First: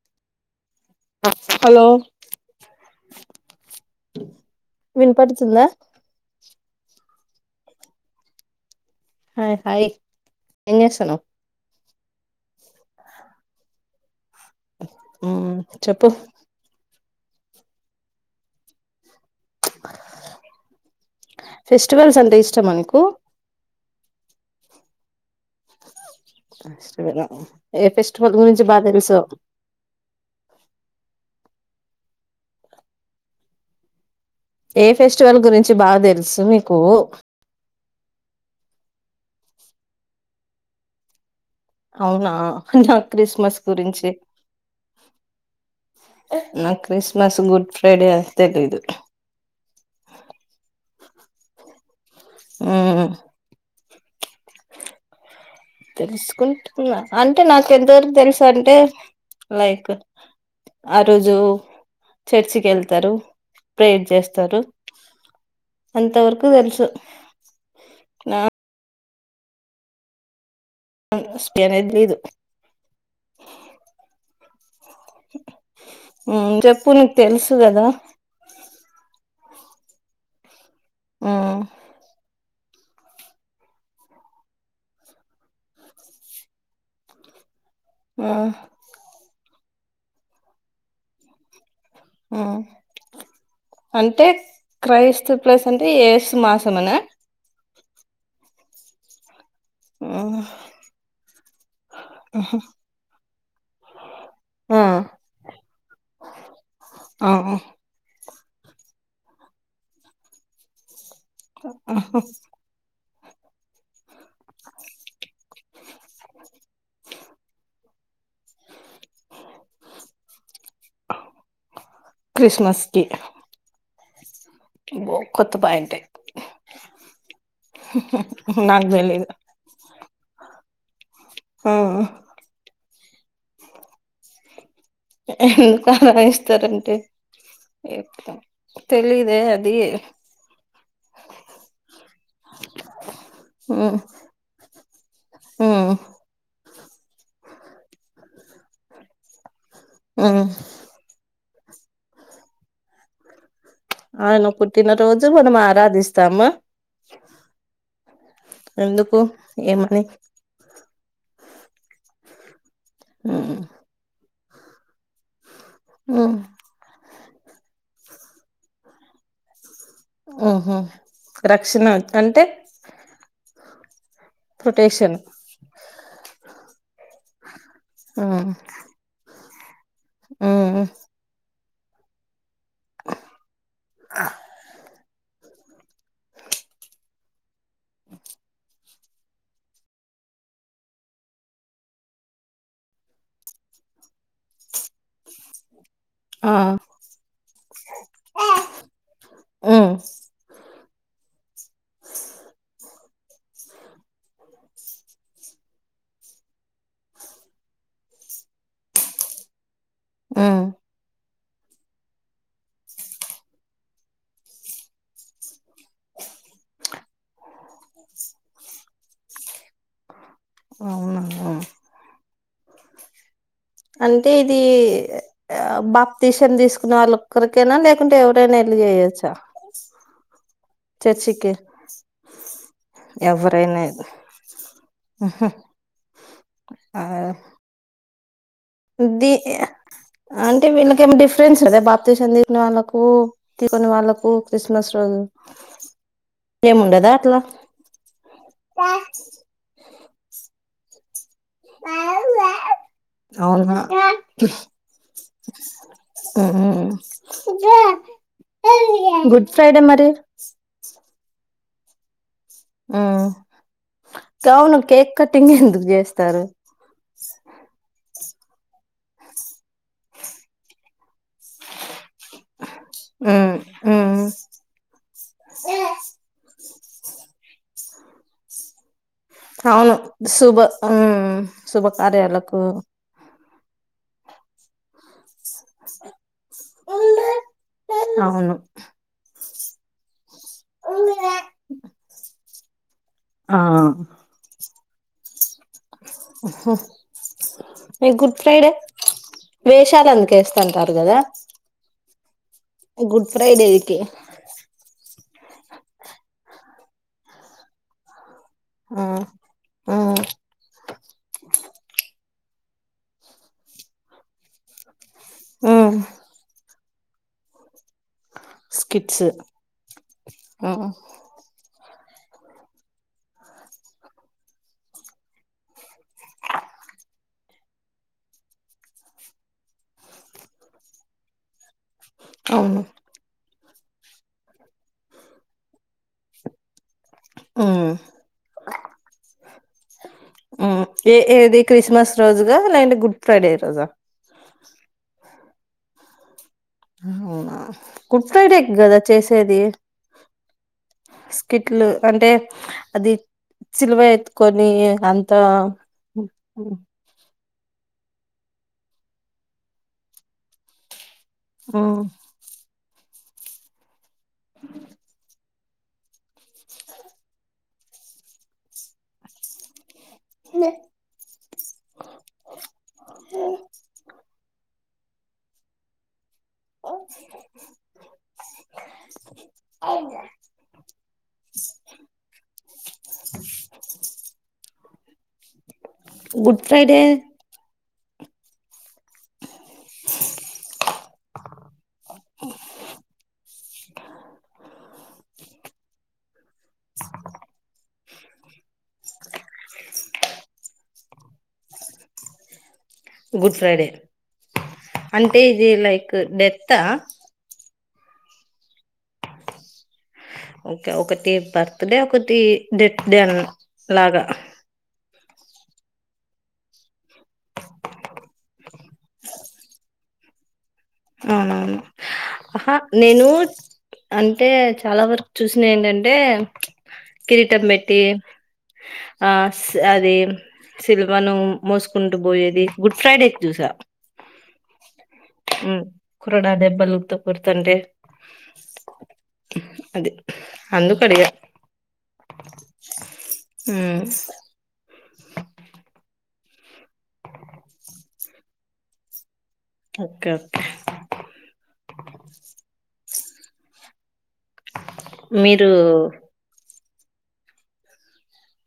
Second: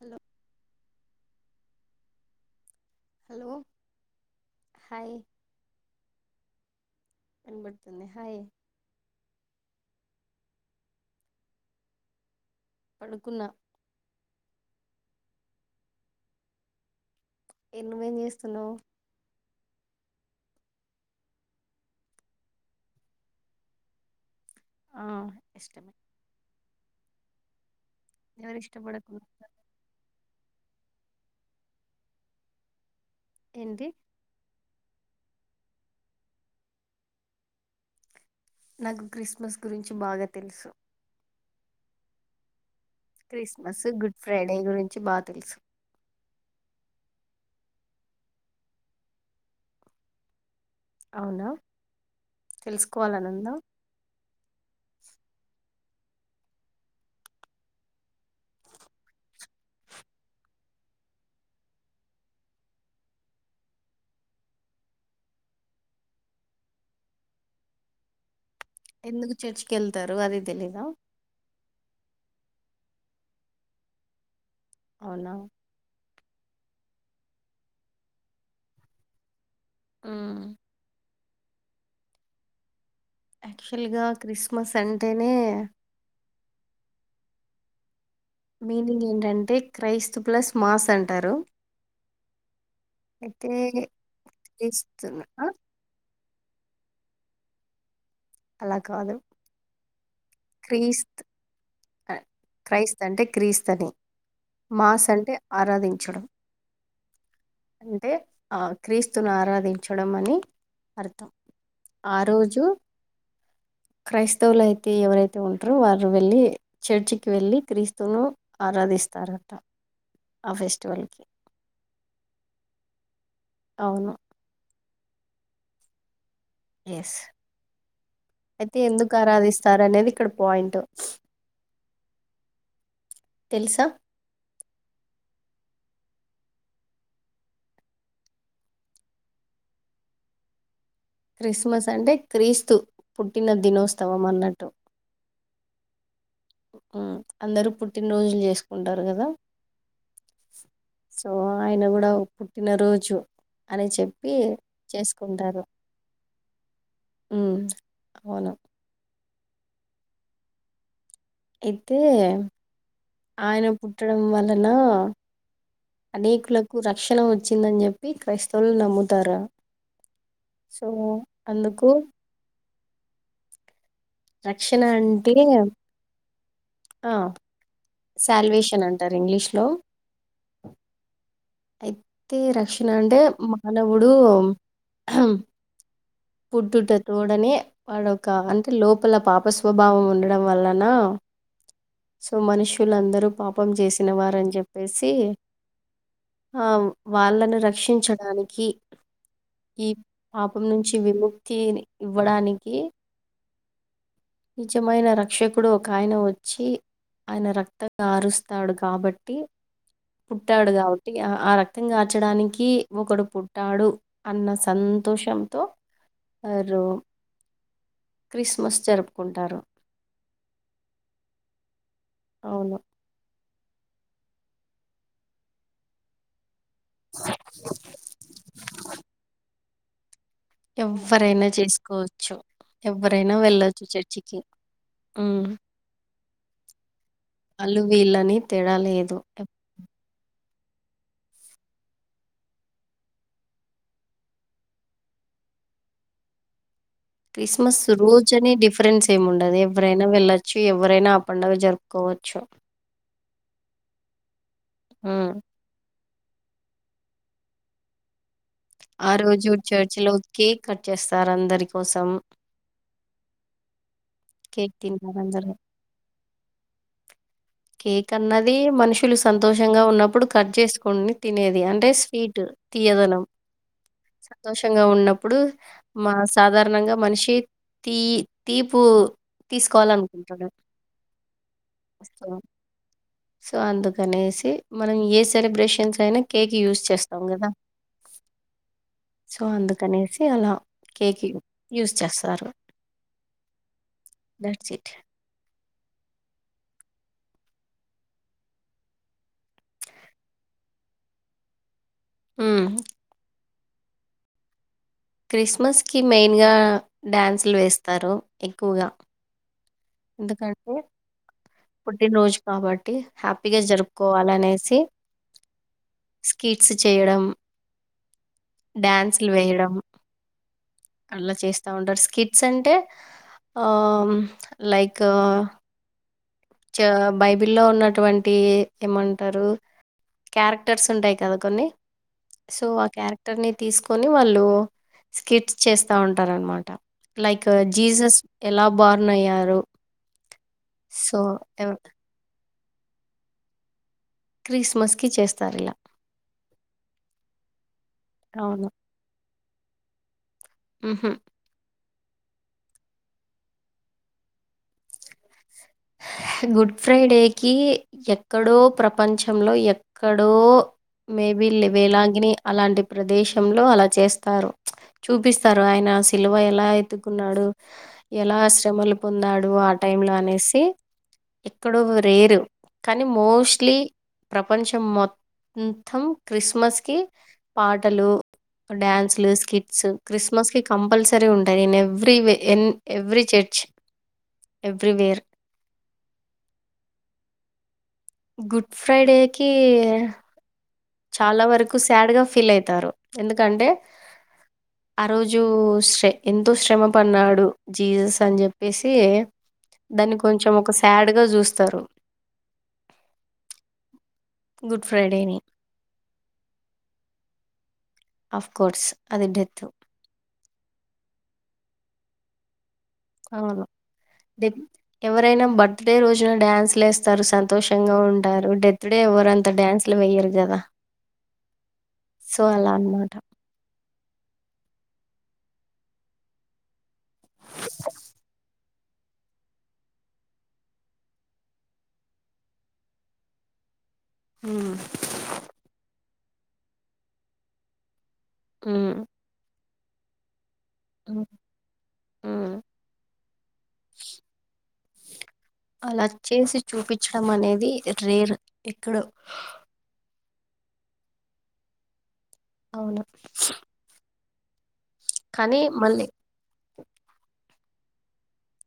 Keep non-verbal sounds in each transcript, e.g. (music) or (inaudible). Hello hello hello hi వినపడుతుందా కనబడుతుంది hi hi hi ఏం జేస్తున్నావ్ పడుకున్నా మ్ చెప్పు ఎన్నవేం చేస్తున్నావు ఫెస్టివల్స్ అంతే ఇష్టమా నీకు ఆ ఇష్టమే కష్టమద ఏ ఫెస్టివల్ ఎవరు గురించి బాగా తెలుసు ఇష్టపడకుండా ఏంటి ఏ ఫెస్టివల్ గురించి బాగా తెలుసు మీకు నాకు క్రిస్మస్ గురించి బాగా తెలుసు అవునా నాకు క్రిస్మస్ గురించి గుడ్ ఫ్రైడే గురించి బా తెలుసు నా క్రిస్మస్ గుడ్ ఫ్రైడే తెలీదు అవునా మ్మ్ తెలుసుకోవాలనిఉందా తెలుసుకుంటున్నా, అంటే నాకు ఎంతవరకు తెలుసు అంటే, లైక్ ఆ రోజు చర్చికి వెళ్తారు ప్రేయర్ చేస్తారు, అంత వరకు తెలుసు నా ఎందుకు చర్చికి వెళ్తారు అదే తెలీదా స్పేన్ ఇదిలీదు అవునా మ్ చెప్పు నీకు తెలుసు కదా ఆ ఆ యాక్చువల్గా క్రిస్మస్ అంటేనే ఆ మీనింగ్ ఏంటం అంటే క్రైస్తు ప్లస్ మాస్ అంటారు అయితే అంటే క్రీస్తు క్రైస్త ఆ, ప్లేస్ అంటే ఏ మాసమనా అలా కాదు ఆ క్రీస్త్ క్రైస్త్ అంటే క్రీస్తని మాస్ ఆ అంటే ఆరాధించడం ఆ అంటే ఆ క్రీస్తును ఆరాధించడం అని కడతాం ఆ రోజు క్రైస్తవులయితే ఎవరైతే ఉంటారో వారు వెల్లి చర్చ్ కి వెళ్ళి క్రీస్తు తును ఆరాధిస్తారట ఫెస్టివల్కి క్రిస్మస్కి అవును బొ కొత్తపాయింటే ఎస్ అయితే నాకు ఎందుకు తెలీదు ఆరాధిస్తారు అనేది ఇక్కడ పాయింట్ ఆ తెలుసా ఎందుకు ఆలాయిస్తారంటే తెలిదే అది క్రిస్మస్ అంటే క్రీస్తు పుట్టిన దినోత్సవం అన్నట్టు ఉ అందరూ పుట్టినరోజులు జేసుకుంటారు కదా ఆ సో ఆయన కూడా పుట్టినరోజు అని చెప్పి ఆయన పుట్టినరోజు మనం చేసుకుంటారు ఆరాధిస్తామా ఉమ్ అవును ఎందుకు ఏ మని అయితే ఉమ్ ఆయన పుట్టడం వల్ల అలా ఉమ్ అనేకులకు రక్షణ వచ్చిందని జెప్పి క్రైస్తవులు నమ్ముతారా ఓహో రక్షణ అంటే రక్షణ ప్రొటెక్షన్ అంటే ఆ శల్వేషన్ అంటారు ఇంగ్లీష్ లో హలో ఉ అయితే ర క్షిన అంటే మానవుడు పుట్టుట ఉడనే వాడొ ఒక అంటే లో లోపల పాప స్వభావం ఉండడం వలన సో మనుషులుందరూ పాపం చేసినవారని చెప్పేసి ఆ వాళ్ళను రక్షించడానికి ఈ హ్మ్. పాపం నుంచి విముక్తి ఇవ్వడానికి నిజమైన రక్షకుడు ఒక ఆయన వచ్చి ఆయన రక్త కారుస్తాడు కాబట్టి హ్మ్. పుట్టాడు గా ఆ రక్తం కాార్చడానికి ఒకడు పుట్టాడు అన్న సంతోషంతో వారు క్రిస్మస్ జరుపుకుంటారు అవునా అవును అవును అంటే ఇది ఆ బాప్తసన్ తీసుకు వాళ్ళ ఒక్కరికైనా లేకుంటే ఎవరైనా వెళ్ళి చేయొచ్చా ఎవ్వరైనా చర్చికి? చేసుకోవచ్చు ఎవ్వరైనా ఎవరైనా వెళ్ళొచ్చు ఎల్ చర్చికి ఆహా! ఆ! అలు వీళ్ళన్ ని తేడా లేదు ది అంటే వీళ్ళకి ఏమో డిఫరెన్స్ అదా బాప్తిస్ట్ అందిని వాళ్ళకు తీకుని వాళ్ళకు క్రిస్మస్ రోజు ఏముండదా అట్లా? క్రిస్మస్ రోజని డిఫరెన్స్ ఏమి ఉండదు ఎవరైనా వెళ్ళొచ్చు ఎవరైనా పండుగ జరుపుకోవచ్చు అవునా! ఉ ఊ ఆ రోజు చర్చి లో కేక్ కట్ చేస్ తారు అందరి కోసం ఉ కావును కేక్ కట్టింగ్ ఎందుకు చేస్తారు కేక్ అన్నది మనుషులు సంతోష్ గా ఉన్నప్పుడు కట్ చేసుకొని తినేది అంటే స్వీట్ తియ్యదనం హ్మ్. హ్మ్. సంతోషంగా ఉన్నప్పుడు మా సాధారణంగా మనిషి తీ తీపు అవును తీసుకోవాలనుకుంటాడు. శుభ ఆ శుభ సో, కార్యాలకు సో అందుకనేసి మనం ఏ సెలబ్రేషన్స్ అయినా కేక్ యూస్ చేస్తాం కదా అవును సో అందుకనేసి ఎ అలా కేక్ యూస్ చేస్తారు ఆ దట్స్ ఇట్ గుడ్ ఫ్రైడే వేషాలు అందుకేస్తుంటారు కదా ఉమ్, గుడ్ ఫ్రైడేకి క్రిస్మస్కి మెయిన్గా డ్యాన్సులు వేస్తారు ఎక్కువగా ఆ ఆ ఎందుకంటే పుట్టినరోజు కాబట్టి హ్యాపీగా జరుపుకోవాలనేసి ఆ స్ చేయడం స్కిట్స్ డ్యాన్సులు వేయడం మ్మ్ అలా చేస్ ౌండర్ స్కిట్స్ అంటే ఆ లైక్ చ బైబి లో ఉన్నటువంటి ఏమంటారు క్యారెక్టర్స్ ఉంటాయి కదా కొన్ని సో అవును ఆ క్యారెక్టర్ ని తీసుకొని వాళ్ళు స్కిట్స్ చేస్ ా ఉంటారు అనమాట లైక్ మ్మ్ జీసస్ ఎలా బర్న్ అయ్యారు సో ది ఎవ్ క్రిస్మస్ రోజు అ అ గుడ్ ఫైడే రాజా క్రిస్మస్ కి చేస్తా సర్లా అవునా గుడ్ ఫ్రైడే అవును. కదా చేసి సది హుహు. స్కిట్లు అంటే అది చిలువ ఎత్తుకొని అంత త కి ఎక్కడో ప్రపంచంలో ఎక్కడో మేబి లే మ్మ్ వేలాంగిని అలాంటి ప్రదేశ లో అలా చేస్త చూపిస్త స్తారు ఆయన శిలువ ఎలా ఎత్తుకున్నాడు ఎలా ఆశ్రమలు పొందాడు ఆ టై లో అని కానీ మోట్ ప్ర చె మథం క్రిస్మస్ కి పాటలు డ్యాన్సులు స్కిట్స్ క్రిస్మస్ కి కంపల్సరీ ఉంటాయి నేను ఎవ్రీ ఎన్ every church a ప్ర్రివేర్ Good Friday గు ఫ్రైడేకి చాలా వరకు శాడ్ గా ఫీల్ అయితారు ఎందుకంటే ఆ రోజు శ్ర ఎంతో శ్రమ పడ్న్నాడు జీజస్ అని చెప్పేసి దాన్ని కొంచెం ఒక శాడ్ గా చూస్తారు గుడ్ ఫ్రైడే గుడ్ ఫ్రైడేని అంటే ఇది లైక్ డెత్ అఫ్ కోర్స్ అదింటెత్ ఓకే ఒకటి బర్త్డే ఒకటి డెట్ దను అవును లాగా డెత్ ఎవరైనా బర్త్ డే రోజున డ్యాన్సులు వేస్తారు సంతోషంగా ఉంటారు డెత్ డే ఎవరుంత డ్యాన్సులు వయ్యరు కదా సో అలా అవునవునుహా అన్నమాట నేను అంటే చాలా వరకు చూసిన ఏంటంటే కిరీటం పెట్టి ఆ అది సిల్వను మోసుకుంటూ పోయేది గుడ్ ఫ్రైడేకి చూసా అ కురడా దెబ్బలు త కూర్తండ్రి ఆ అదే అందు కడయా ఉమ్. అలా చేసి చూపించడం అనేది రేర్ ఇక్కడ ఓకే ఓకే అవును కానీ మీరు మళ్ళీ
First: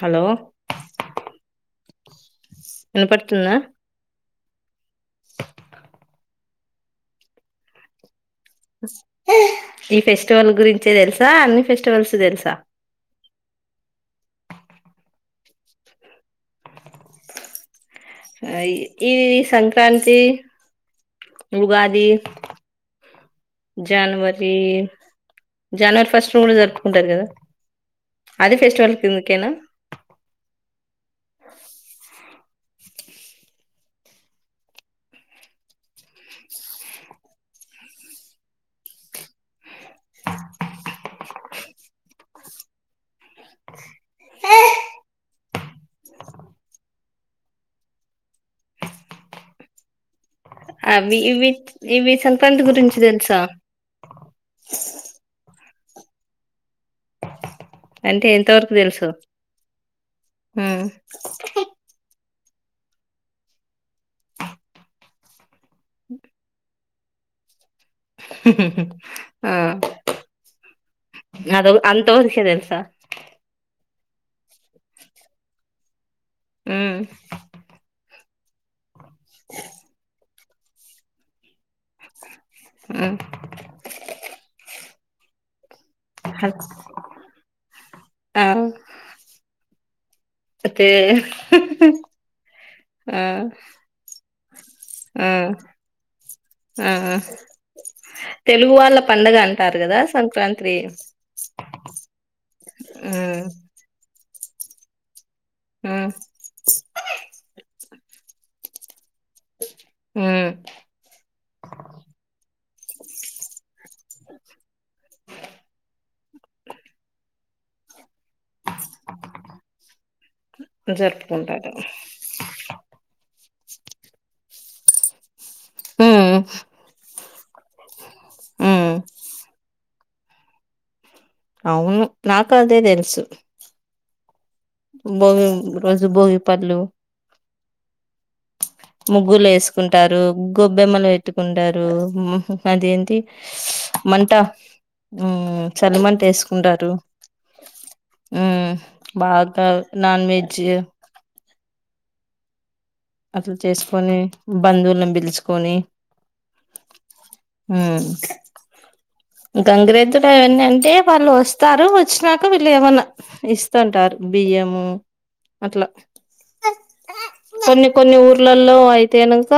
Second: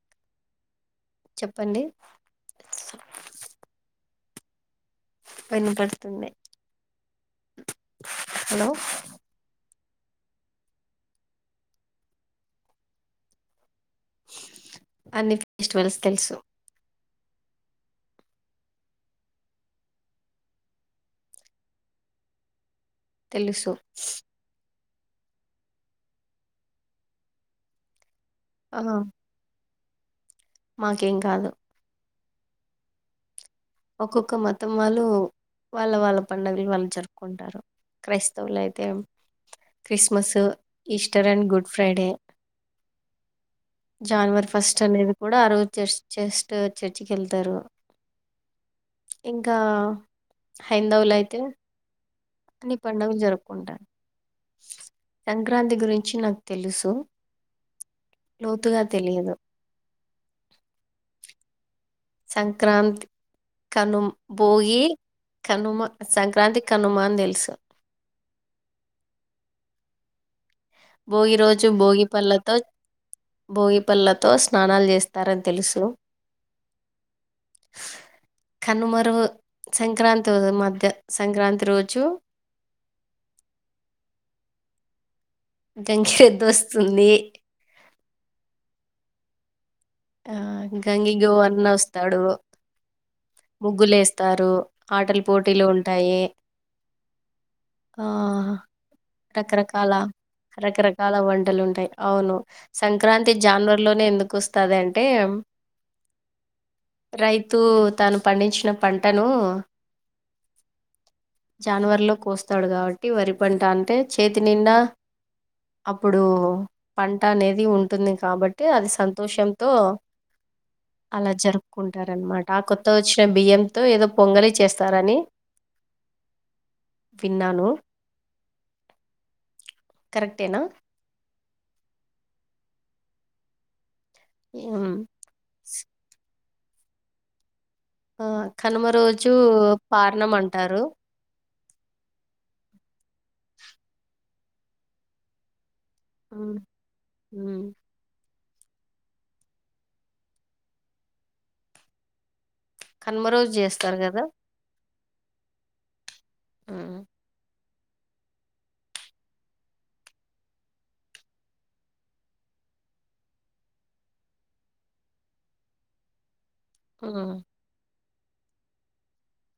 హలో చెప్పండి ఎన్న పడుతున్నా పని పడుతుంది హే ఈ ఫెస్టివల్ గురించే తెలుసా అన్ని ఫెస్టివల్స్ తెలుసా అన్ని ఫెస్టివల్స్ తెలుసు ఆ ఈ సంక్రాంతి ఉగాది తెలుసు జనవరి జనవరి ఫస్ట్ ను కూడా జరుపుకుంటారు కదా అది ఆ ఫెస్టివల్ కిందికేనా మాకేం కాదు ఒక్కొక్క మతం వాళ్ళు వాళ్ళ వాళ్ళ పండగలు వాళ్ళు జరుపుకుంటారు. క్రైస్తవులు అయితే Christmas, Easter and Good Friday January first అనేది కూడా అరు చర్చ్ చస్ట్ చర్చికి వెళ్తారు ఇంకా అవి హైందవులైతే ఇవి ఇవి చ ఫ్రెండ్ గురించి తెలుసా సంక్రా అంతి గురించి నాకు తెలుసు అంటే ఎంతవరకు లోతుగా తెలుసు తెలియదు. సంక్రాంత్ కను భోగి కనుమ సంక్రాంతి కనుమా అని తెలుసు ఆ భోగి రోజు అద అంత వరకే భోగిపళ్ళతో తెలుసా భోగి పండ్లతో స్నానాలు చేస్తారని తెలుసు కనుమ రో సంక్రాంతి మధ్య సంక్రాంతి రోజు ఉ జంక్ పెద్ద వస్తుంది ఆ ఆ అయితే గంగి గోవర్ధన వస్తాడు ఆ ముగ్గులు వేస్తారు ఆటల ఆ పోటీలు ఉంటాయి ఆ ఆ తెలుగు వాళ్ళ పండగ అంటారు రకరకాల కదా సంక్రాంతి రకరకాల వంటలు ఉంటాయి అవును ఆ సంక్రాంతి జానవరీ లోనే ఎందుకు కోస్తాది అంటే ఆ రైతు తను పండించిన పంట పంటను హ్మ్ జానవరిలో కోస్తాడు కాబట్టి వరి పంట అంటే చేతి నిండా అప్పుడు పంటనే అది (unintelligible) ఉంటుంది కాబట్టి అది సంతోషంతో అలా జరుపుకుంటారు అన్నమాట ఆ కొత్త వచ్చిన బియ్యంతో ఏదో పొంగలి చేస్తారని హ్మ్. విన్నాను ఆ కరెక్టేనా అవును నాకు అదే తెలుసు ఉమ్. బంగ్ రోజు భోగి పర్లు ఆ కనుమ రోజు పారణం అంటారు కుండారు అది ఏంటి అంతా ఊ చలిమంట ఉమ్ ఎసుకుంటారు ఉమ్. ఉ బాగ్ అయ్ నాన్ వెెజ్ కనుమ రోజు అట్లా చేస్తారు చేసుకొని కదా బంధువులను పిలుచుకొని ఆ హ గంగిరేద్దులు ఏంది అంటే వాళ్ళు వస్తారు వచ్చినాక వీళ్ళు ఏమన్నా ఇస్తాంటారు బియ్యము అట్లా ఆ కొన్ని కొన్ని ఊర్లలో అయిపొయినాంక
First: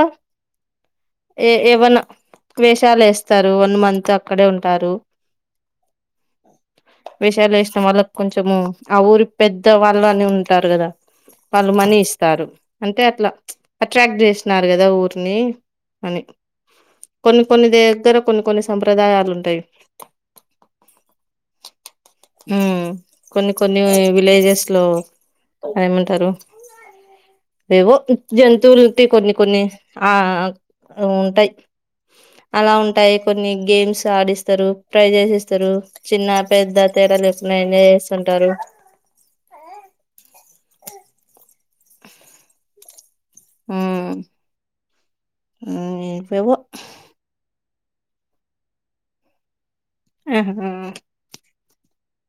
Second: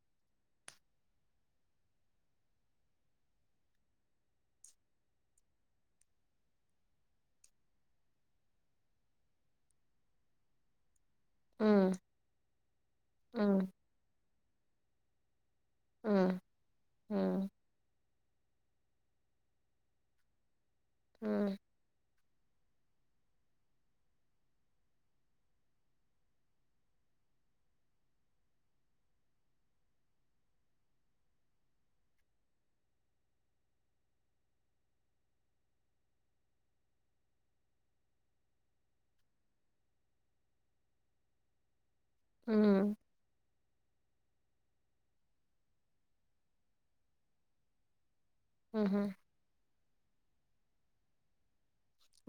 ఏ ఏవన్నా వేషాలు వేస్తారు వన్ మంత్ అక్కడే ఉంటారు. వేషాలు వేసిన వాళ్ళకు కొంచెము ఆ ఊరి పెద్ద వాళ్ళని ఉంటారు కదా వాళ్ళు ఉమ్, మనీ ఇస్తారు అంటే అట్లా ఉమ్, అట్రాక్ట్ చేస్ న్నారు కదా ఊరిని అని ఉమ్, ఉమ్, కొన్ని కొన్ని దగ్గర కొన్ని కొన్ని సంప్రదాయాలు ఉంటాయి గా ఆ కొన్ని కొన్ని విలేజెస్ లో ఏమంటారు. ఎవో జంతువుల కొన్ని కొన్ని ఆ ఆ ఉంటాయి అలా ఉంటాయి కొన్ని గేమ్స్ ఆడిస్తారు ప్రైజ్ స్ ఇస్తారు. చిన్న పెద్ద తేడా లేకుండా ఎంజయ్ చేస్తుంటారు అవున హ ఇప్పుే (inaudible) ఆహా ఆహ హ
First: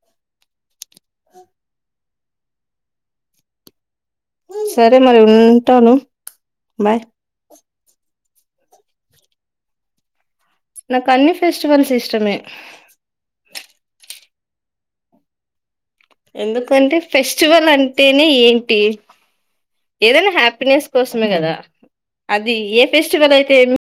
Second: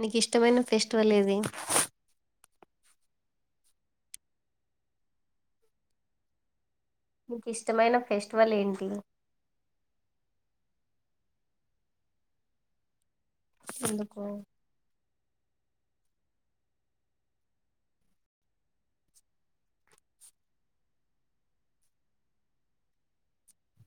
నీకు ఇష్టమైన ఫెస్టివల్ ఇది సరే మరి ఉంటాను బాయ్ మీకు ఇష్టమైన ఫెస్టివల్ ఏంటి నాకు అన్ని ఫెస్టివల్స్ ఇష్టమే. ఎందుకు? ఎందుకంటే ఫెస్టివల్ అంటేనే ఏంటి? ఏదైనా హ్యాపీనెస్ కోసమే గదా! అది ఏ ఫెస్టివల్ అయితే ఏమ్